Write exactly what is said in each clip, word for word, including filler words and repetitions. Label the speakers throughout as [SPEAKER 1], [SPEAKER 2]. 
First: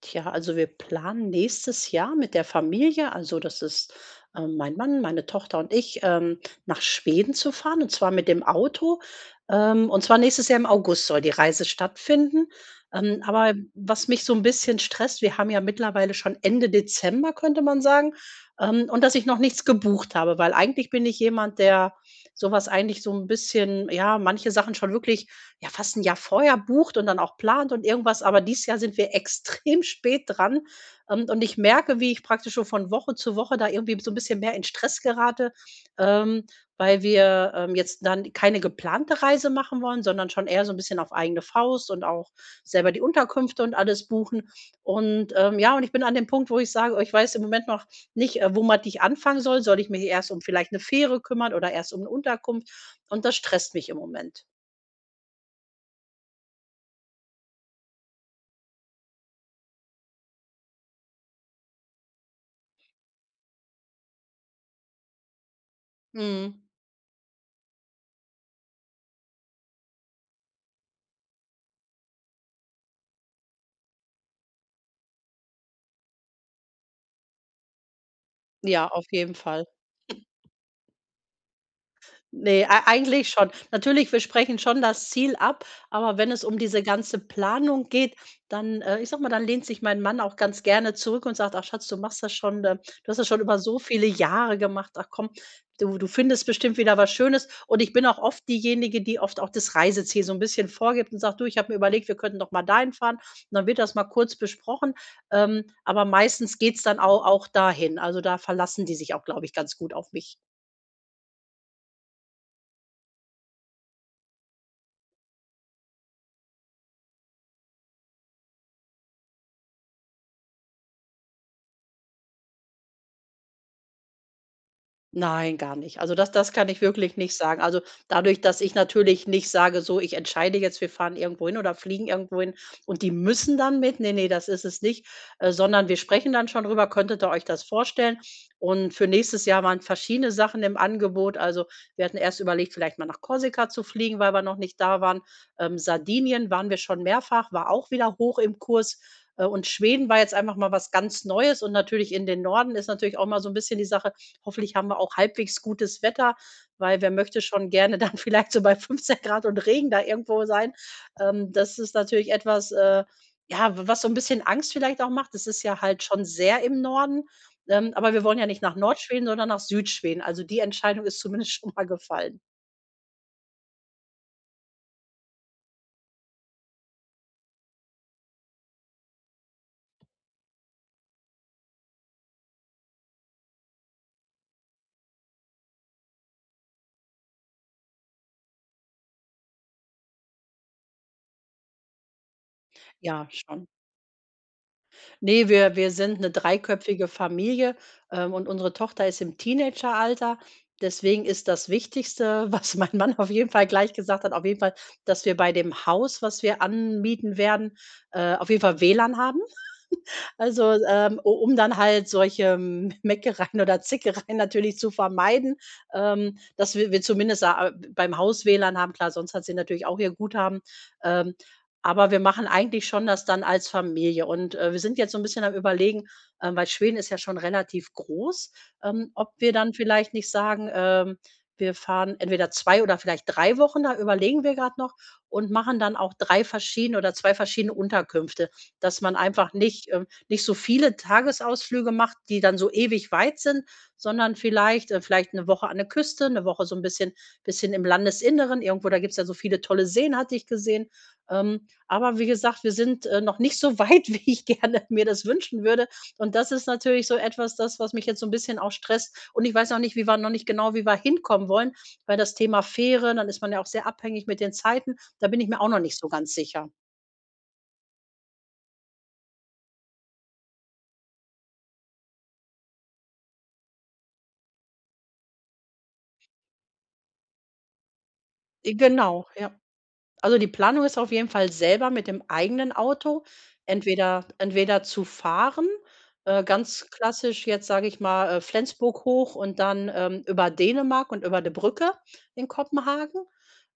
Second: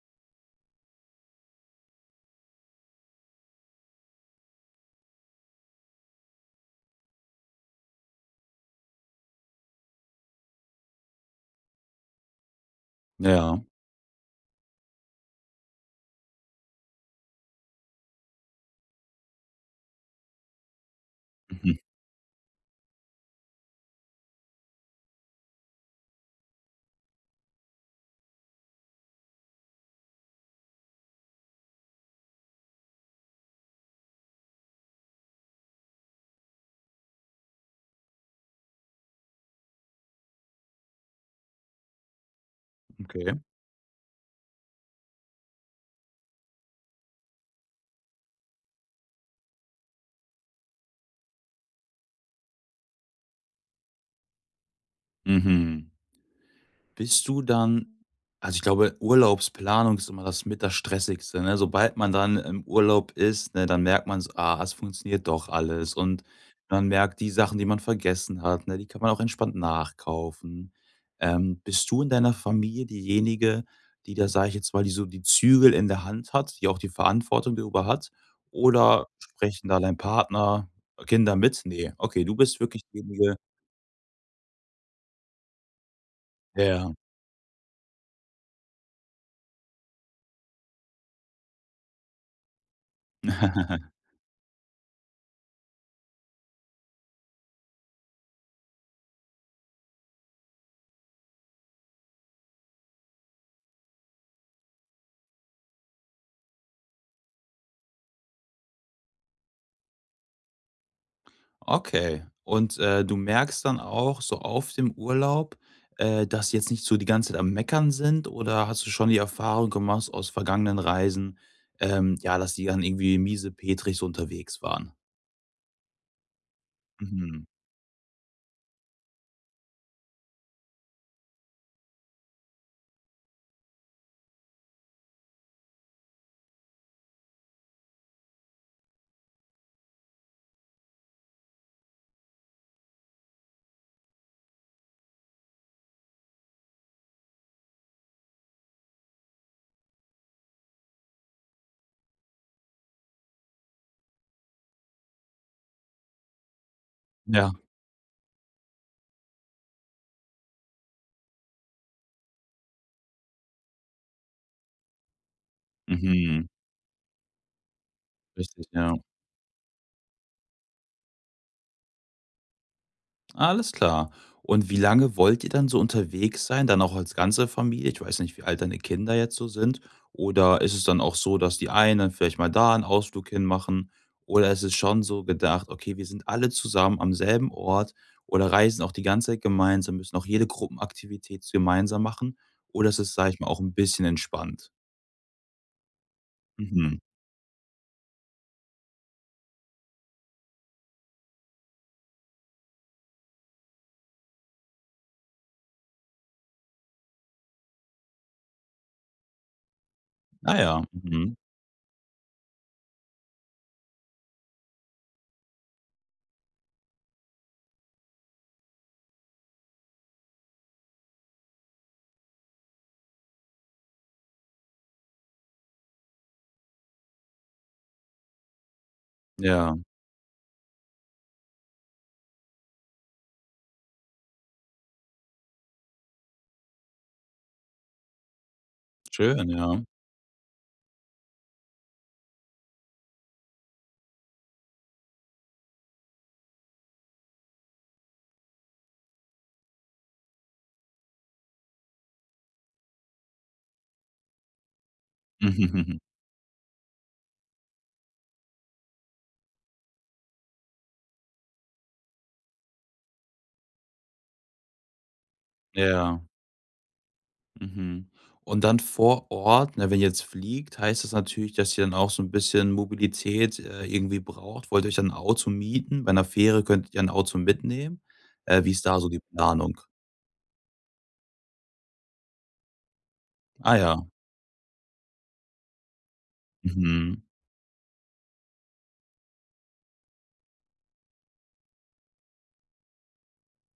[SPEAKER 1] Tja, also wir planen nächstes Jahr mit der Familie, also das ist äh, mein Mann, meine Tochter und ich, ähm, nach Schweden zu fahren und zwar mit dem Auto. Ähm, und zwar nächstes Jahr im August soll die Reise stattfinden. Ähm, aber
[SPEAKER 2] Ja,
[SPEAKER 1] was mich so ein bisschen stresst, wir haben ja mittlerweile schon Ende Dezember, könnte man sagen, ähm, und dass ich noch nichts gebucht habe, weil eigentlich bin ich jemand,
[SPEAKER 2] mhm,
[SPEAKER 1] der sowas eigentlich so ein bisschen, ja, manche Sachen schon wirklich ja, fast ein Jahr vorher bucht und dann auch plant und irgendwas, aber dieses Jahr sind wir extrem spät dran. Ähm, und ich merke, wie ich praktisch schon von Woche zu Woche da irgendwie so ein bisschen mehr in Stress gerate, ähm, weil wir, ähm, jetzt dann keine geplante Reise machen wollen, sondern schon eher so ein bisschen auf eigene Faust und auch selber die
[SPEAKER 2] okay.
[SPEAKER 1] Unterkünfte und alles buchen. Und, ähm, ja, und ich bin an dem Punkt, wo ich sage: „Oh, ich weiß im Moment noch nicht, äh, wo man dich anfangen soll. Soll ich mich erst um vielleicht eine Fähre kümmern oder erst um eine Unterkunft?" Und das stresst mich im Moment.
[SPEAKER 2] Mhm. Bist du dann also, ich glaube, Urlaubsplanung ist immer das mit das Stressigste, ne? Sobald man dann im Urlaub ist, ne, dann merkt man so: „Ah, es funktioniert doch alles.“ Und
[SPEAKER 1] Mhm.
[SPEAKER 2] man merkt die Sachen, die man vergessen hat, ne, die kann man auch entspannt nachkaufen. Ähm, bist du in deiner Familie diejenige, die da, sage ich jetzt mal, die so die Zügel in der Hand hat, die auch die Verantwortung darüber hat?
[SPEAKER 1] Ja,
[SPEAKER 2] Oder
[SPEAKER 1] auf jeden Fall.
[SPEAKER 2] sprechen da dein Partner, Kinder mit? Ne, okay, du bist
[SPEAKER 1] Ne, ei
[SPEAKER 2] wirklich
[SPEAKER 1] eigentlich
[SPEAKER 2] diejenige,
[SPEAKER 1] schon. Natürlich, wir sprechen schon das Ziel ab, aber wenn es um
[SPEAKER 2] ja,
[SPEAKER 1] diese
[SPEAKER 2] ja.
[SPEAKER 1] ganze Planung geht, dann, äh ich sag mal, dann lehnt sich mein Mann auch ganz gerne zurück und sagt: „Ach Schatz, du machst das schon, ähm du hast das schon über so viele Jahre gemacht. Ach komm, du du findest bestimmt wieder was Schönes." Und ich bin auch oft diejenige, die oft auch das Reiseziel so ein bisschen vorgibt und sagt: „Du, ich habe mir überlegt, wir könnten doch mal dahin fahren." Und dann wird das mal kurz besprochen, ähm, aber meistens geht's dann au auch dahin. Also, da verlassen die sich auch, glaube ich, ganz gut auf mich.
[SPEAKER 2] Okay. Und, äh, du merkst dann auch so auf dem Urlaub, äh, dass sie jetzt nicht so die ganze Zeit am Meckern sind oder hast du schon die Erfahrung gemacht aus vergangenen Reisen, ähm, ja, dass die dann irgendwie miesepetrig so unterwegs waren?
[SPEAKER 1] Nein, gar nicht. Also, das das kann ich wirklich nicht
[SPEAKER 2] Mhm.
[SPEAKER 1] sagen. Also, dadurch, dass ich natürlich nicht sage, so, ich entscheide jetzt, wir fahren irgendwo hin oder fliegen irgendwo hin und die müssen dann mit. Ne, ne, das ist es nicht, äh, sondern wir sprechen dann schon drüber: „Könntet ihr euch das vorstellen?" Und für nächstes Jahr waren verschiedene Sachen im Angebot. Also, wir hatten erst überlegt, vielleicht mal nach Korsika zu fliegen, weil wir noch nicht da waren. Ähm, Sardinien waren wir schon mehrfach, war auch wieder hoch im Kurs. Äh, und Schweden war jetzt einfach mal was ganz Neues und natürlich in den Norden ist natürlich auch mal so ein bisschen die Sache. Hoffentlich haben wir auch halbwegs gutes Wetter, weil wer möchte
[SPEAKER 2] Ja.
[SPEAKER 1] schon gerne dann vielleicht so bei fünfzehn Grad und Regen da irgendwo sein. Ähm, das ist natürlich etwas, äh, ja, w was so ein bisschen Angst vielleicht auch macht. Es ist ja halt schon
[SPEAKER 2] Mhm.
[SPEAKER 1] sehr im Norden, ähm, aber wir wollen ja nicht
[SPEAKER 2] Richtig,
[SPEAKER 1] nach
[SPEAKER 2] ja.
[SPEAKER 1] Nordschweden, sondern nach Südschweden. Also, die Entscheidung ist zumindest schon mal gefallen.
[SPEAKER 2] Alles klar. Und wie lange wollt ihr dann so unterwegs sein, dann auch als ganze Familie? Ich weiß nicht, wie alt deine Kinder jetzt so sind. Oder ist es dann auch so, dass die einen dann vielleicht mal da einen Ausflug hinmachen? Oder ist es schon so gedacht, okay, wir sind alle zusammen am selben Ort oder reisen auch die ganze Zeit gemeinsam, müssen auch jede Gruppenaktivität gemeinsam machen? Oder ist es,
[SPEAKER 1] Ja,
[SPEAKER 2] sage ich mal, auch
[SPEAKER 1] schon.
[SPEAKER 2] ein bisschen entspannt?
[SPEAKER 1] Nee, wir wir sind eine
[SPEAKER 2] Mhm.
[SPEAKER 1] dreiköpfige Familie, ähm, und unsere Tochter ist im Teenageralter. Deswegen ist das Wichtigste, was mein Mann auf jeden Fall gleich gesagt hat, auf jeden Fall, dass wir bei dem Haus, was wir anmieten werden, äh, auf jeden Fall W L A N haben.
[SPEAKER 2] Ah
[SPEAKER 1] Also,
[SPEAKER 2] ja,
[SPEAKER 1] ähm, u
[SPEAKER 2] mhm.
[SPEAKER 1] um dann halt solche M Meckereien oder Zickereien natürlich zu vermeiden, ähm, dass wir wir zumindest a beim Haus W L A N haben. Klar, sonst hat sie natürlich auch ihr Guthaben, ähm, aber wir machen eigentlich schon das dann als Familie. Und, äh, wir sind jetzt so ein bisschen am Überlegen, ähm, weil Schweden ist ja schon relativ groß, ähm, ob wir dann
[SPEAKER 2] Ja,
[SPEAKER 1] vielleicht nicht sagen, ähm, wir fahren entweder zwei oder vielleicht drei Wochen, da überlegen wir gerade noch und machen dann auch drei verschiedene oder zwei verschiedene Unterkünfte, dass man
[SPEAKER 2] schön,
[SPEAKER 1] einfach
[SPEAKER 2] ja.
[SPEAKER 1] nicht, äh nicht so viele Tagesausflüge macht, die dann so ewig weit sind, sondern vielleicht äh, vielleicht eine Woche an der Küste, eine Woche so ein bisschen bisschen im Landesinneren. Irgendwo, da gibt's ja so viele tolle Seen, hatte ich gesehen. Ähm, aber wie gesagt, wir sind, äh, noch nicht so weit, wie ich gerne mir das wünschen würde. Und das ist natürlich so etwas, das, was mich jetzt so ein bisschen auch stresst. Und ich weiß auch nicht, wie wir noch nicht genau, wie wir hinkommen wollen, weil das Thema Fähre, dann ist man ja auch sehr abhängig mit den Zeiten. Da bin ich mir auch noch nicht so
[SPEAKER 2] Ja.
[SPEAKER 1] ganz sicher.
[SPEAKER 2] Mhm. Und dann vor Ort, ne, wenn ihr jetzt fliegt, heißt das natürlich, dass ihr dann auch so ein bisschen Mobilität, äh, irgendwie braucht. Wollt ihr euch dann 'n Auto mieten? Bei einer Fähre könntet ihr ein Auto mitnehmen. Äh, wie
[SPEAKER 1] Äh,
[SPEAKER 2] ist da so die
[SPEAKER 1] genau, ja.
[SPEAKER 2] Planung?
[SPEAKER 1] Also, die Planung ist auf jeden Fall selber mit dem eigenen Auto
[SPEAKER 2] Ah ja.
[SPEAKER 1] entweder entweder zu fahren, äh, ganz
[SPEAKER 2] Mhm.
[SPEAKER 1] klassisch jetzt, sage ich mal, äh, Flensburg hoch und dann, ähm, über Dänemark und über die Brücke in Kopenhagen,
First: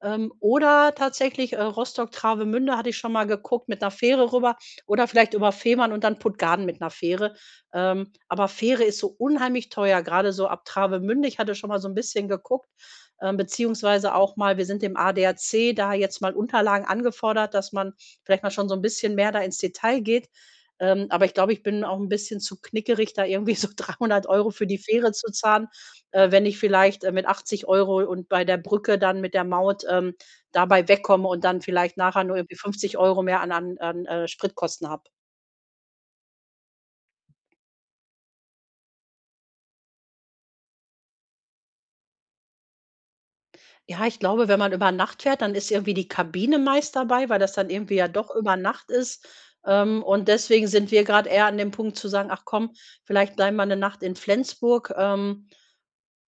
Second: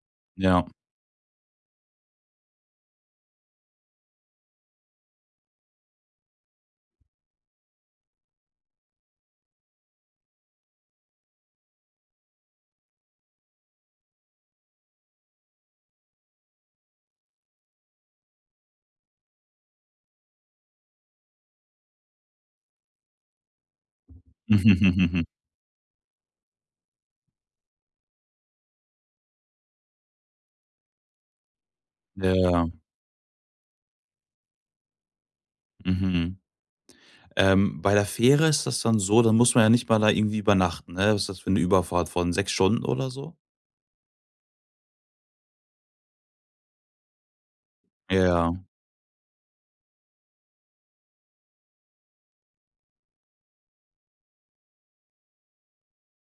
[SPEAKER 1] ähm,
[SPEAKER 2] Ja.
[SPEAKER 1] oder tatsächlich, äh, Rostock-Travemünde hatte ich schon mal geguckt, mit einer Fähre rüber oder vielleicht über Fehmarn und dann Puttgarden mit einer Fähre. Ähm, aber Fähre ist so unheimlich teuer, gerade so ab Travemünde. Ich hatte schon mal so ein bisschen geguckt ähm, beziehungsweise auch mal wir sind dem A D A C da jetzt mal Unterlagen angefordert, dass man vielleicht mal schon so ein bisschen mehr da ins Detail geht. Ähm, aber ich glaube, ich bin auch ein bisschen zu knickerig, da irgendwie so dreihundert Euro für die Fähre zu zahlen, äh, wenn ich vielleicht, äh, mit achtzig Euro und bei der Brücke dann mit der Maut, ähm, dabei wegkomme und dann vielleicht nachher
[SPEAKER 2] Ja,
[SPEAKER 1] nur irgendwie
[SPEAKER 2] ja.
[SPEAKER 1] fünfzig Euro mehr an an an, äh, Spritkosten habe.
[SPEAKER 2] Mhm. Ähm, bei der Fähre ist das dann so, dann muss man ja nicht mal da irgendwie übernachten, ne? Was ist das für eine Überfahrt von sechs Stunden oder so?
[SPEAKER 1] Ja, ich glaube, wenn man über Nacht fährt, dann ist irgendwie die Kabine meist dabei, weil das dann irgendwie ja doch
[SPEAKER 2] Ja,
[SPEAKER 1] über Nacht ist. Ähm, und deswegen sind wir gerade eher an dem Punkt zu sagen: „Ach komm, vielleicht bleiben wir eine Nacht in Flensburg." Ähm,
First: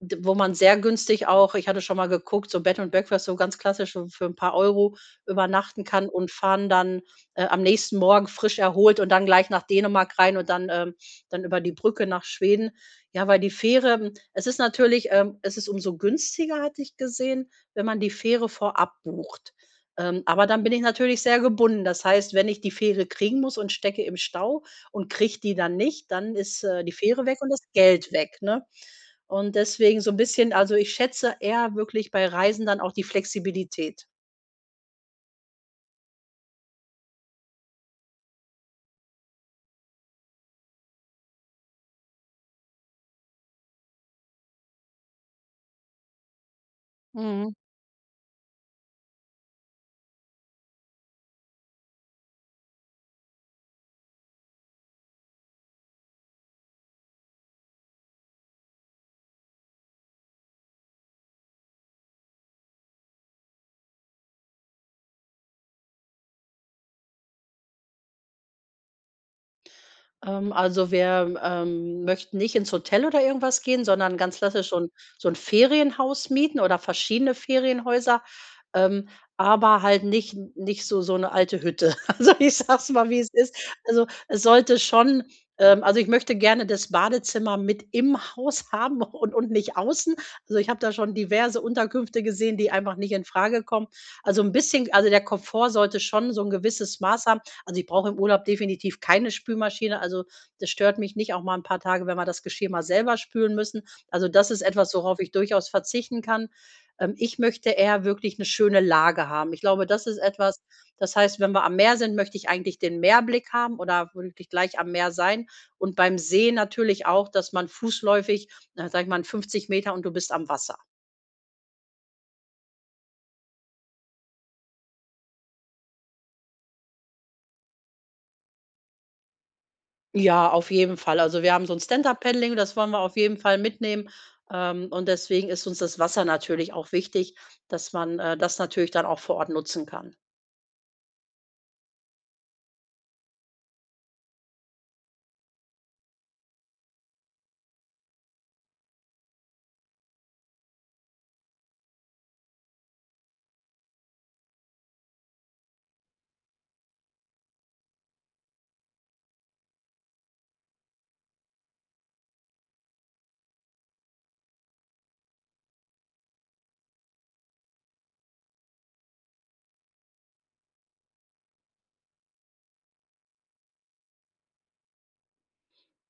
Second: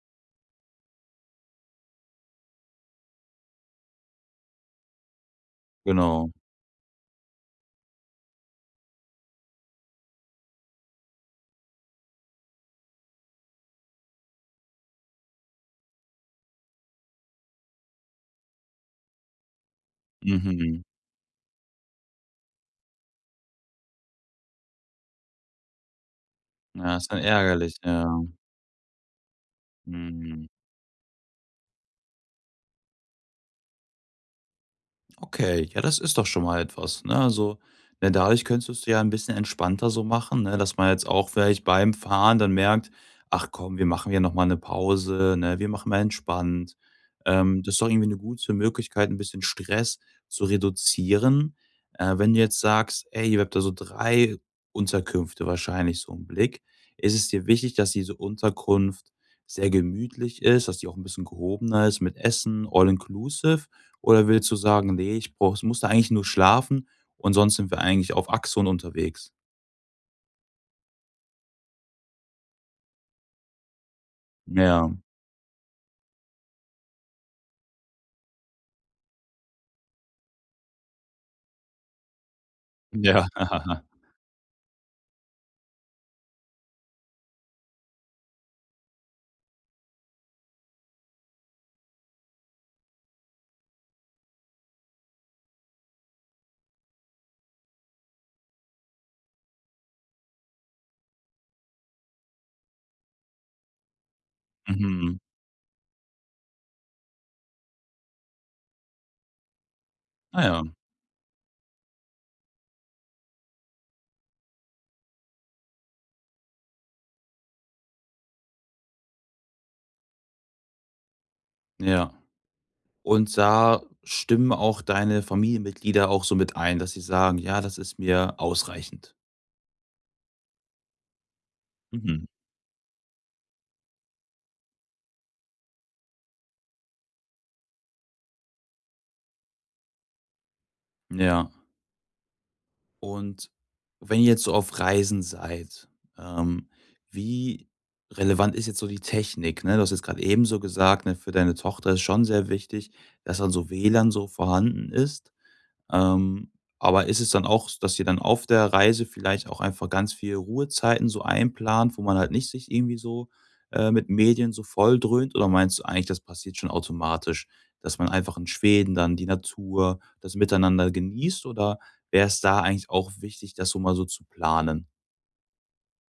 [SPEAKER 1] D Wo man sehr günstig auch ich hatte schon mal geguckt, so Bed and Breakfast, so ganz klassisch so für ein paar Euro übernachten kann
[SPEAKER 2] genau.
[SPEAKER 1] und fahren dann, äh, am nächsten Morgen frisch erholt und dann gleich nach Dänemark rein und dann, ähm dann über die Brücke nach Schweden. Ja, weil die Fähre hm, es ist natürlich ähm, es ist umso günstiger, hatte ich gesehen, wenn man die Fähre vorab bucht. Ähm, aber dann bin ich
[SPEAKER 2] Mhm.
[SPEAKER 1] natürlich sehr gebunden. Das heißt, wenn ich die Fähre kriegen muss und stecke im Stau und kriege die dann nicht, dann ist, äh, die
[SPEAKER 2] Ja, ist dann
[SPEAKER 1] Fähre weg und das
[SPEAKER 2] ärgerlich,
[SPEAKER 1] Geld
[SPEAKER 2] ja.
[SPEAKER 1] weg, ne? Und deswegen so ein
[SPEAKER 2] Mhm.
[SPEAKER 1] bisschen also, ich schätze eher wirklich bei Reisen dann auch die Flexibilität.
[SPEAKER 2] Okay, ja, das ist doch schon mal etwas, ne? Also, ne, dadurch könntest du dir ja ein bisschen entspannter so machen, ne, dass man jetzt auch vielleicht beim Fahren dann merkt: „Ach komm, wir machen hier noch mal 'ne Pause, ne? Wir machen mal entspannt.“
[SPEAKER 1] Mhm.
[SPEAKER 2] Ähm, das ist doch irgendwie eine gute Möglichkeit, ein bisschen Stress zu reduzieren. Äh, wenn du jetzt sagst: „Ey, ihr habt da so drei Unterkünfte wahrscheinlich so im Blick“, ist es dir wichtig, dass diese Unterkunft sehr gemütlich ist, dass die auch ein bisschen gehobener ist mit Essen, all inclusive oder willst du sagen: „Ne, ich brauche muss da eigentlich nur schlafen und sonst sind wir eigentlich auf Achse unterwegs?“
[SPEAKER 1] Ähm, also wir, ähm, möchten nicht ins Hotel oder irgendwas gehen, sondern ganz klassisch so
[SPEAKER 2] Ja,
[SPEAKER 1] 'n so 'n Ferienhaus mieten oder verschiedene Ferienhäuser, ähm, aber halt nicht nicht so so 'ne alte Hütte. Also, ich sage es mal, wie
[SPEAKER 2] ja.
[SPEAKER 1] es ist. Also, es sollte schon ähm, also, ich möchte gerne das Badezimmer mit im Haus haben und und nicht außen. Also, ich habe da schon diverse Unterkünfte gesehen, die einfach nicht infrage kommen. Also, 'n bisschen also, der Komfort sollte schon so 'n gewisses Maß haben. Also, ich brauche im Urlaub definitiv keine Spülmaschine. Also, das stört mich nicht, auch mal ein paar Tage, wenn wir das Geschirr mal selber spülen müssen. Also, das ist etwas,
[SPEAKER 2] Mhm.
[SPEAKER 1] worauf ich durchaus verzichten kann. Ähm, ich möchte eher wirklich eine schöne Lage haben. Ich glaube, das ist
[SPEAKER 2] Ah ja,
[SPEAKER 1] etwas das heißt, wenn wir am Meer sind, möchte ich eigentlich den Meerblick haben oder wirklich gleich am Meer sein. Und beim See natürlich auch, dass man fußläufig, na, sage ich mal, fünfzig Meter und du bist am Wasser.
[SPEAKER 2] ja. Und da stimmen auch deine Familienmitglieder auch so mit ein, dass sie sagen: „Ja, das ist mir ausreichend.“
[SPEAKER 1] Ja, auf jeden Fall. Also, wir haben so ein
[SPEAKER 2] Mhm.
[SPEAKER 1] Stand-up-Paddling, das wollen wir auf jeden Fall mitnehmen. Ähm, und deswegen ist uns das Wasser natürlich auch wichtig, dass man, äh, das natürlich dann auch vor Ort nutzen kann.
[SPEAKER 2] Ja. Und wenn ihr jetzt so auf Reisen seid, ähm, wie relevant ist jetzt so die Technik, ne? Du hast jetzt gerade eben so gesagt, ne, für deine Tochter ist schon sehr wichtig, dass dann so W L A N so vorhanden ist. Ähm, aber ist es dann auch, dass ihr dann auf der Reise vielleicht auch einfach ganz viel Ruhezeiten so einplant, wo man halt nicht sich irgendwie so, äh, mit Medien so volldröhnt? Oder meinst du eigentlich, das passiert schon automatisch, dass man einfach in Schweden dann die Natur, das Miteinander genießt? Oder wäre es da eigentlich auch wichtig, das so mal so zu planen?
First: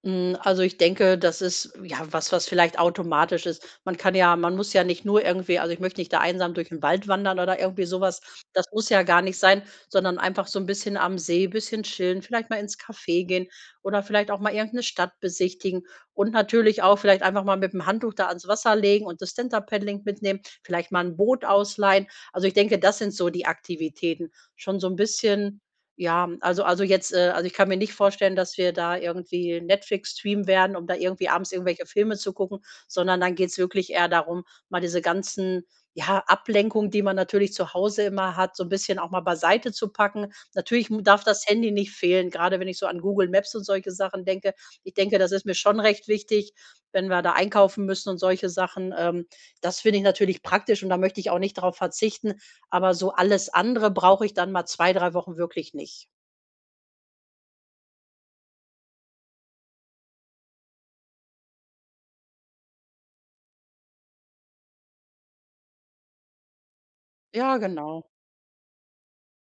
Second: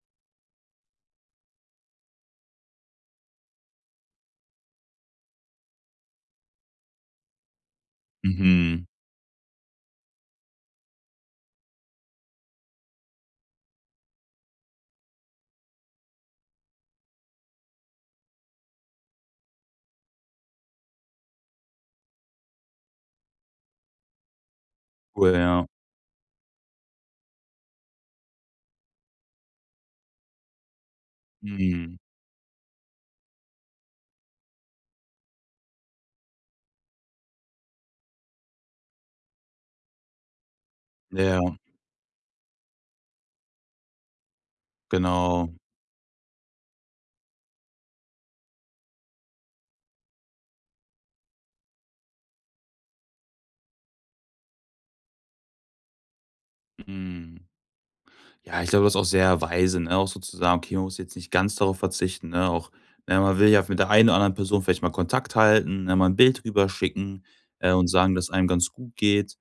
[SPEAKER 1] Hm, also, ich denke, das ist, ja, was was vielleicht automatisch ist. Man kann ja man muss ja nicht nur irgendwie also, ich möchte nicht da einsam durch den Wald wandern oder irgendwie sowas. Das
[SPEAKER 2] Mhm.
[SPEAKER 1] muss ja gar nicht sein, sondern einfach so ein bisschen am See, bisschen chillen, vielleicht mal ins Café gehen oder vielleicht auch mal irgendeine Stadt besichtigen und natürlich auch vielleicht einfach mal mit dem Handtuch da ans Wasser legen und das Stand-up-Paddling mitnehmen, vielleicht mal ein Boot ausleihen. Also, ich denke, das sind so die Aktivitäten. Schon so ein
[SPEAKER 2] Cool,
[SPEAKER 1] bisschen
[SPEAKER 2] ja.
[SPEAKER 1] ja, also also jetzt äh, also ich kann mir nicht vorstellen, dass wir da irgendwie Netflix streamen werden, um da irgendwie abends irgendwelche
[SPEAKER 2] Mhm.
[SPEAKER 1] Filme zu gucken, sondern dann geht's wirklich eher darum, mal diese ganzen, ja, Ablenkungen, die man natürlich zu Hause immer hat, so ein bisschen auch mal beiseite zu packen. Natürlich m darf
[SPEAKER 2] Ja,
[SPEAKER 1] das Handy nicht fehlen, gerade wenn ich so an Google Maps und solche Sachen denke. Ich denke, das ist
[SPEAKER 2] genau.
[SPEAKER 1] mir schon recht wichtig, wenn wir da einkaufen müssen und solche Sachen. Ähm, das finde ich natürlich praktisch und da möchte ich auch nicht darauf verzichten. Aber so alles andere brauche ich dann mal zwei drei Wochen wirklich nicht.
[SPEAKER 2] Mhm. Ja, ich glaube, das ist auch sehr weise, ne? Auch sozusagen. „Okay, man muss jetzt nicht ganz darauf verzichten“, ne? Auch ne, man will ja mit der einen oder anderen Person vielleicht mal Kontakt halten, ne, mal ein Bild rüberschicken,
[SPEAKER 1] Ja,
[SPEAKER 2] äh, und
[SPEAKER 1] genau.
[SPEAKER 2] sagen, dass einem ganz gut geht.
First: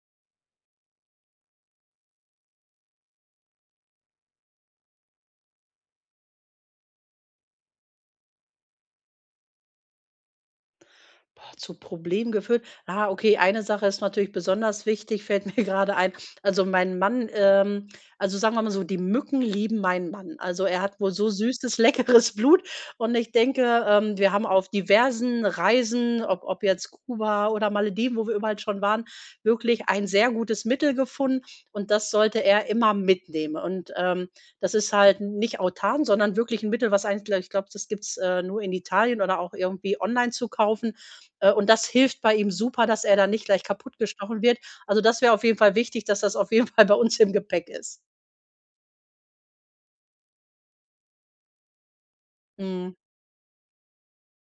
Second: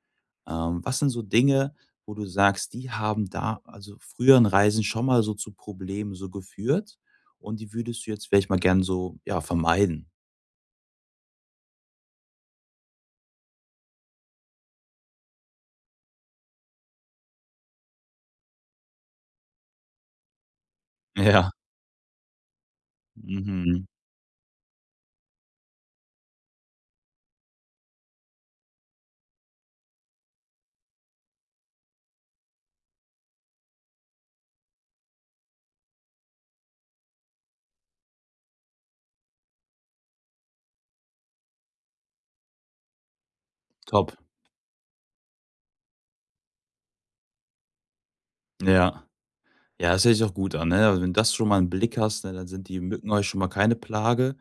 [SPEAKER 2] Ähm, was sind so Dinge, wo du sagst, die haben da also, früheren Reisen schon mal so zu Problemen so geführt und die würdest du jetzt vielleicht mal gern so, ja, vermeiden?
[SPEAKER 1] Boah, zu Problemen geführt. Ah, okay, eine Sache ist natürlich besonders wichtig, fällt mir gerade ein. Also, mein Mann ähm, also, sagen wir mal so, die Mücken lieben meinen Mann. Also, er hat wohl so
[SPEAKER 2] Ja.
[SPEAKER 1] süßes, leckeres Blut und ich
[SPEAKER 2] Mhm.
[SPEAKER 1] denke, ähm, wir haben auf diversen Reisen, ob ob jetzt Kuba oder Malediven, wo wir überall schon waren, wirklich ein sehr gutes Mittel gefunden und das sollte er immer mitnehmen. Und, ähm, das ist halt nicht Autan, sondern wirklich ein Mittel, was eigentlich, glaube ich glaube, das gibt's, äh, nur in Italien oder auch irgendwie online zu kaufen. Äh, und das hilft bei ihm super, dass er da nicht gleich
[SPEAKER 2] Top.
[SPEAKER 1] kaputtgestochen wird. Also, das wäre auf jeden Fall wichtig, dass das auf jeden Fall bei uns im Gepäck ist.
[SPEAKER 2] Ja. Ja, das hört sich auch gut an, ne? Also, wenn du das schon mal im Blick hast, ne, dann sind die
[SPEAKER 1] Mhm.
[SPEAKER 2] Mücken euch schon mal keine Plage.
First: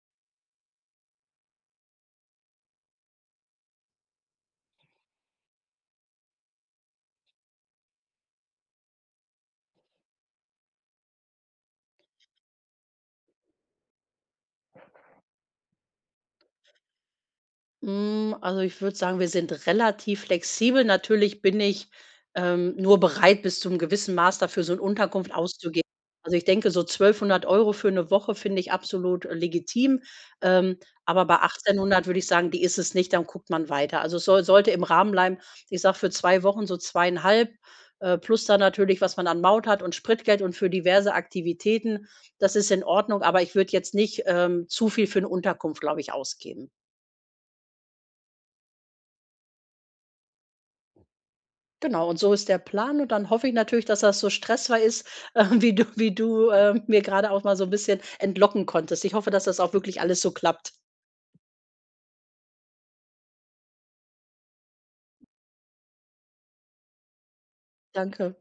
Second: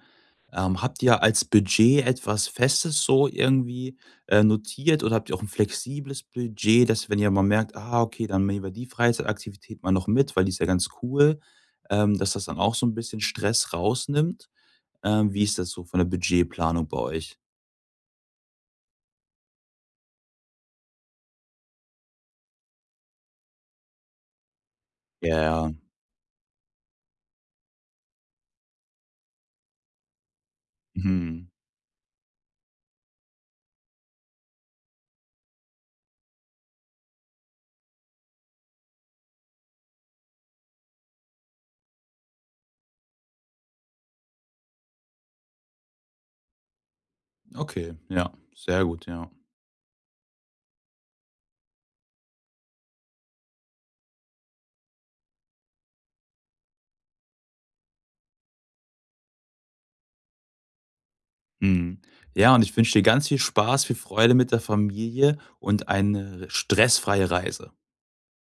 [SPEAKER 2] Ähm, habt ihr als Budget etwas Festes so irgendwie, äh, notiert oder habt ihr auch ein flexibles Budget, dass wenn ihr mal merkt: „Ah, okay, dann nehmen wir die Freizeitaktivität mal noch mit, weil die ist ja ganz cool“, ähm, dass das dann auch so ein bisschen Stress rausnimmt? Ähm, wie ist das so von der Budgetplanung bei euch?
[SPEAKER 1] Hm, also, ich würde sagen, wir sind relativ flexibel. Natürlich bin ich, ähm, nur bereit, bis zu einem gewissen Maß dafür so eine
[SPEAKER 2] Ja,
[SPEAKER 1] Unterkunft
[SPEAKER 2] ja.
[SPEAKER 1] auszugeben. Also, ich denke, so zwölfhundert Euro für eine Woche finde ich absolut äh, legitim. Ähm, aber bei
[SPEAKER 2] Mhm.
[SPEAKER 1] achtzehnhundert würde ich sagen, die ist es nicht, dann guckt man weiter. Also, es soll sollte im Rahmen bleiben. Ich sage für zwei Wochen so zweieinhalb äh, plus dann natürlich, was man an Maut hat und Spritgeld und für diverse Aktivitäten. Das ist in Ordnung, aber ich würde jetzt nicht, ähm, zu viel für eine Unterkunft, glaube ich, ausgeben.
[SPEAKER 2] Okay, ja, sehr gut, ja.
[SPEAKER 1] Genau, und so ist der Plan und dann hoffe ich natürlich, dass das so stressfrei ist, äh, wie du wie du, äh, mir gerade auch mal so ein bisschen entlocken konntest. Ich hoffe, dass das auch wirklich alles so klappt.
[SPEAKER 2] Mhm. Ja, und ich wünsche dir ganz viel Spaß, viel Freude mit der Familie und eine stressfreie Reise.
[SPEAKER 1] Danke.